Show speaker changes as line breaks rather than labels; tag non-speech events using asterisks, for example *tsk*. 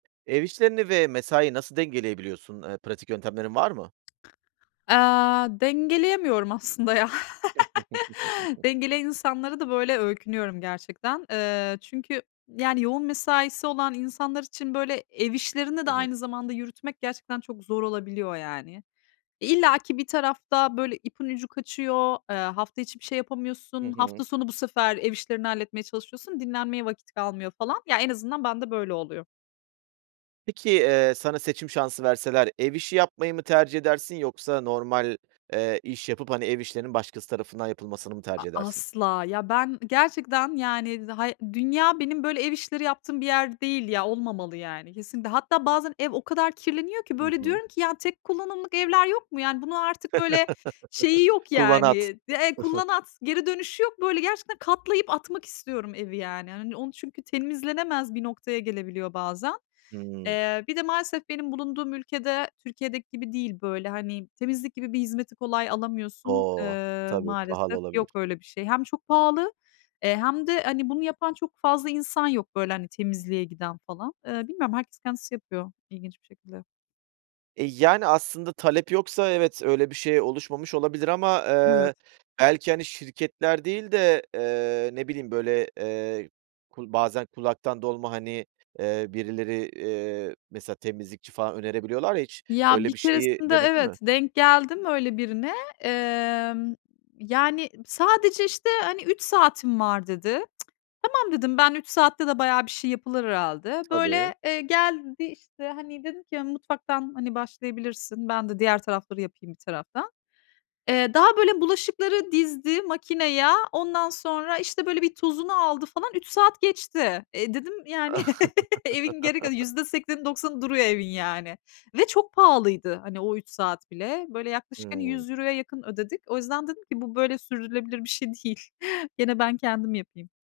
Ev işlerini ve mesaiyi nasıl dengeleyebiliyorsun? Iıı, pratik yöntemlerin var mı?
Aaa, dengeleyemiyorum aslında ya. *laughs*
*giggles*
Dengeleyen insanlara da böyle öykünüyorum gerçekten. Eee, çünkü yani yoğun mesaisi olan insanlar için, böyle, ev işlerini de
Hı hı.
aynı zamanda yürütmek gerçekten çok zor olabiliyor. E, illaki bir tarafta, böyle, ipin ucu kaçıyor, ııı, hafta içi bir şey
Hı
yapamıyorsun,
hı.
hafta sonu bu sefer ev işlerini halletmeye çalışıyorsun, dinlenmeye vakit kalmıyor falan. Ya, en azından bende böyle oluyor.
Peki, ııı, sana seçim şansı verseler ev işi yapmayı mı tercih edersin yoksa normal, ııı, iş yapıp hani ev işlerinin başkası tarafından yapılmasını mı
A
tercih edersin?
asla! Ya, ben gerçekten yani da hay dünya benim böyle ev işleri yaptığım bir yer değil ya, olmamalı yani, kesinlikle. Hatta bazen ev o kadar kirleniyor ki
Hı
böyle
hı.
diyorum ki "Ya, tek kullanımlık evler yok mu?" Yani bunun artık böyle şeyi
*laughs*
yok
Kullan
yani,
at.
d e
*chuckles*
kullan at, geri dönüşü yok. Böyle gerçekten katlayıp atmak istiyorum evi yani. Hani onu çünkü temizlenemez bir noktaya gelebiliyor bazen.
Hımm.
Eee, bir de maalesef benim bulunduğum ülke de Türkiye'deki gibi değil böyle hani temizlik gibi bir hizmeti kolay alamıyorsun,
O!
ııı,
Tabii pahalı
maalesef yok
olabilir.
öyle bir şey. Hem çok pahalı, ııı, hem de hani bunu yapan çok fazla insan yok böyle hani temizliğe giden falan. Iıı, bilmiyorum herkes kendisi yapıyor ilginç bir şekilde.
E, yani aslında talep yoksa, evet, öyle bir şey oluşmamış olabilir ama,
Evet.
ııı, belki hani şirketler değil de, ııı, ne bileyim böyle, ııı, kul bazen kulaktan dolma hani, ııı, birileri, ııı, mesela temizlikçi falan önerebiliyorlar ya hiç
Ya, bir
öyle bir şeyi
keresinde,
denedin
evet,
mi?
denk geldim öyle birine. Imm, yani "Sadece, işte, hani, 3 saatim var." dedi. *tsk* "Tamam." dedim, ben 3 saatte de bayağı bir şey yapılır herhâlde.
Tabii.
Böyle, eee, geldi işte hani dedim ki, "yani mutfaktan başlayabilirsin. Ben de diğer tarafları yapayım bir taraftan." Iıı; daha böyle bulaşıkları dizdi makineye. Ondan sonra, işte, böyle bir tozunu aldı falan, 3 saat geçti. E, dedim yani *laughs* evin geri kalan
*chuckles*
%80'i 90'ı duruyor evin yani ve çok pahalıydı hani o 3 saat bile. Böyle, yaklaşık, hani,
Hımm.
€100'ya yakın ödedik. O yüzden dedim ki, "Bu böyle sürdürülebilir bir şey değil. Gene ben kendim yapayım."